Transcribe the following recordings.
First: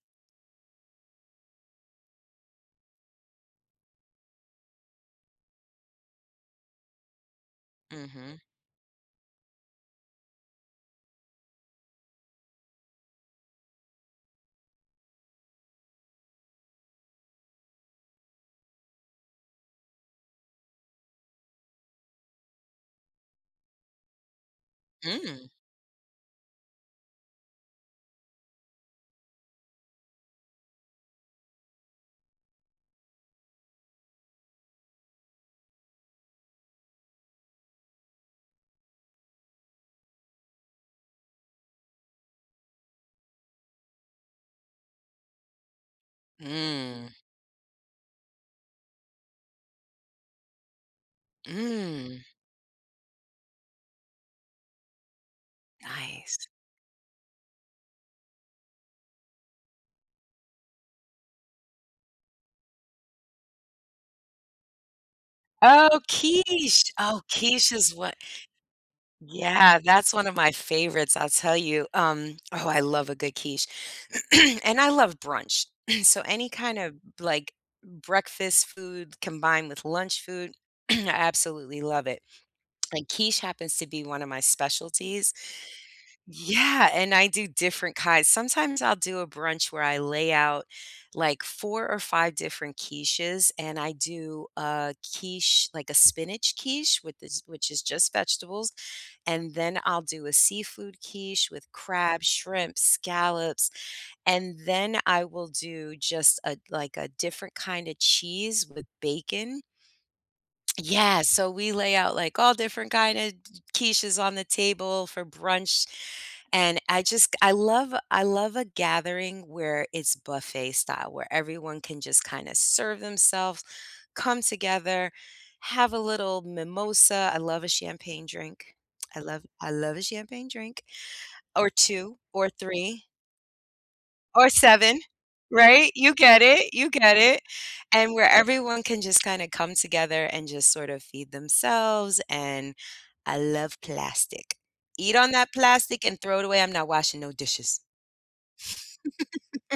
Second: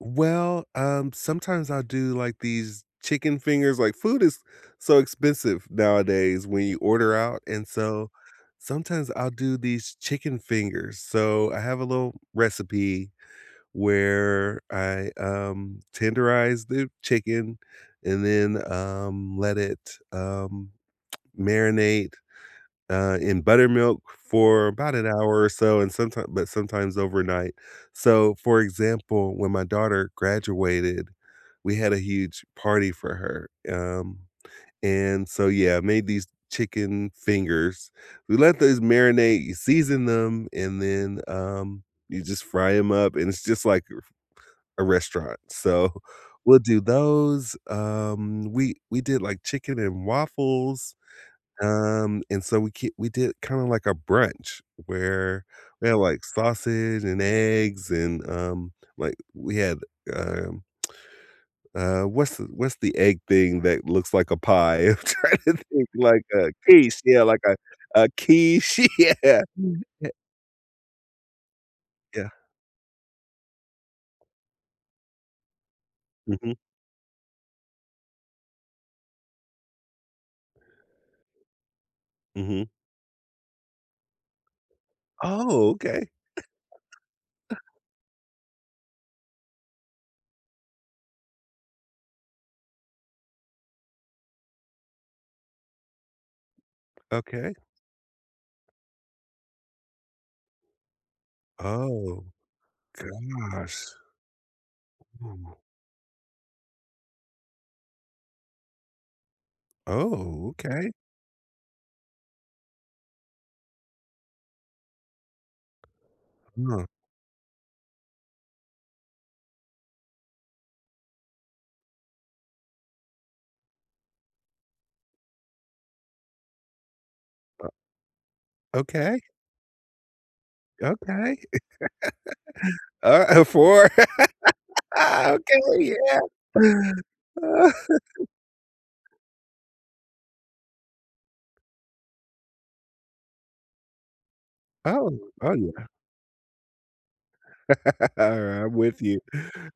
Well, um, sometimes I'll do like these chicken fingers, like, food is so expensive nowadays, when you order out, and so, Mhm. sometimes I'll do these chicken fingers. So, I have a little recipe where I, um, tenderize the chicken and then, um, let it, um marinate, uh, in buttermilk for about an hour or Mm. so, and sometime but sometimes overnight. So, for example, when my daughter graduated, we had a huge party for her, um, and so, yeah, made these chicken fingers. We let those marinate, you season them, and then, um, you just fry 'em up and it's just like re a restaurant. so, we'll do Mm. those, um, we we did, like, chicken and waffles, um, Mm. and so, we k we did it kinda like a brunch, where we had, like, Nice. sausage and eggs and, um, like, we had, um, uh, what's what's the egg thing that looks like a pie? I'm trying to think Oh, like a quiche. quiche, yeah Oh, like a quiche is a what? quiche. Yeah. Yeah, that's one of my favorites, I'll tell you. Yeah. Um, oh, I love a good quiche, and I love brunch. So, any Mhm. kinda, like, breakfast food combined with lunch food, I absolutely love it. Mhm. And quiche happens to be one of my specialties Oh, okay. Yeah, and I do different kinds. Sometimes I'll do a brunch where I lay out, like, 4 or 5 different quiches, and I do a quiche, like a spinach quiche with this Okay. which is just vegetables. And then I'll do a seafood quiche with Oh, crab, shrimp, scallops. gosh. And then I will Mm. do just a, like, a different kinda cheese with bacon. Oh, okay. Yeah, so we lay out, like, all different kinda d quiches on the table for brunch, and Huh. I just g I love I love a gathering where it's buffet style, where everyone can just kinda serve themselves, come together, have a little mimosa. I love a Uh champagne drink. Okay. I love I love a champagne drink, Okay. or 2 or 3 Alrigh 4. or 7. Ah, Right? okay. You get it, you get it. Yeah. And where everyone can just kinda come together and just sorta feed themselves, and I love plastic. Eat Oh, on oh, that yeah. plastic and throw it away. I'm not washing no dishes. Alright. I'm with you.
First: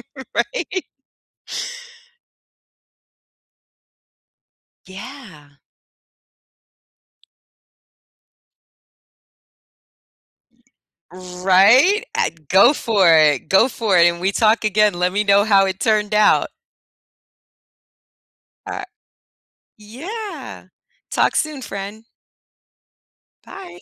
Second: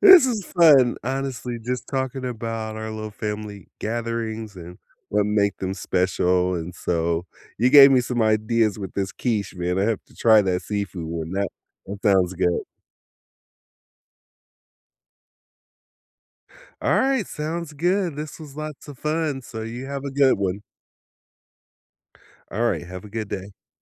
This is Right? fun, honestly, just talking about our little family gatherings and what Yeah. make them special, and so, you gave me some ideas with this quiche, man. I have to try that seafood one. That that Right? Uh, sounds good. go for it. Go for it. And we talk again, let me know how it turned out. Alright, sounds good. This was Uh lots of fun, so you have a good one. Yeah. Talk soon, friend. Alright, have a good day. Bye.